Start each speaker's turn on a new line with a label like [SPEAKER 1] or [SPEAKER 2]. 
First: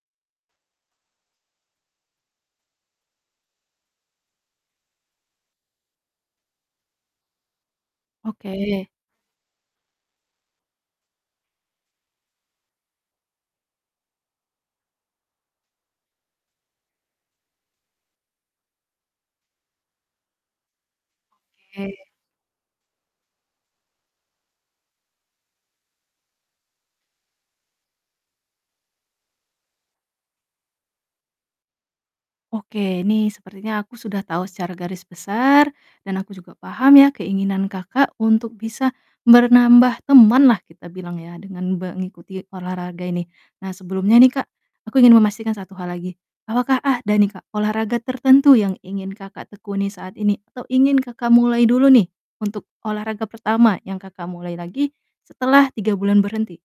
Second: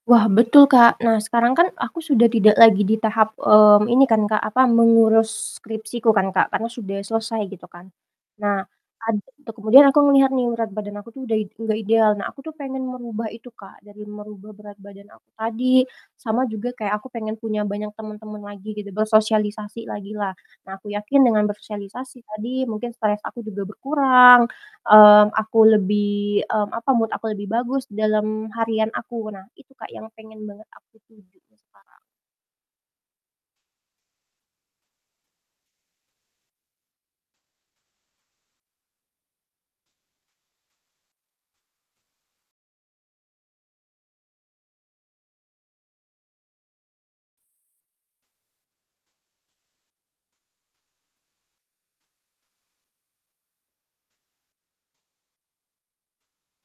[SPEAKER 1] Wah, betul, Kak, nah sekarang kan aku sudah tidak lagi di tahap, mmm, ini kan, Kak, apa, mengurus skripsiku kan, Kak, karena sudah selesai gitu kan. Nah,
[SPEAKER 2] Oke.
[SPEAKER 1] ad tuh kemudian aku melihat nih, berat badan aku tuh udah id nggak ideal, nah aku tuh pengen merubah itu Kak, dari merubah berat badan aku tadi sama juga kayak aku pengen punya banyak temen-temen lagi gitu, bersosialisasi lagi lah. Nah, aku yakin dengan
[SPEAKER 2] Oke.
[SPEAKER 1] bersosialisasi tadi mungkin stres aku juga berkurang, mmm, aku lebih mmm, apa, mood aku lebih bagus dalam harian aku. Nah, itu, Kak, yang pengen banget aku tuju sekarang.
[SPEAKER 2] Oke, ini sepertinya aku sudah tahu secara garis besar dan aku juga paham ya keinginan Kakak untuk bisa ber nambah temanlah kita bilang ya, dengan be ngikuti olahraga ini. Nah, sebelumnya nih Kak, aku ingin memastikan 1 hal lagi, apakah ada nih Kak, olahraga tertentu yang ingin Kakak tekuni saat ini atau ingin Kakak mulai dulu nih untuk olahraga pertama yang Kakak mulai lagi setelah 3 bulan berhenti?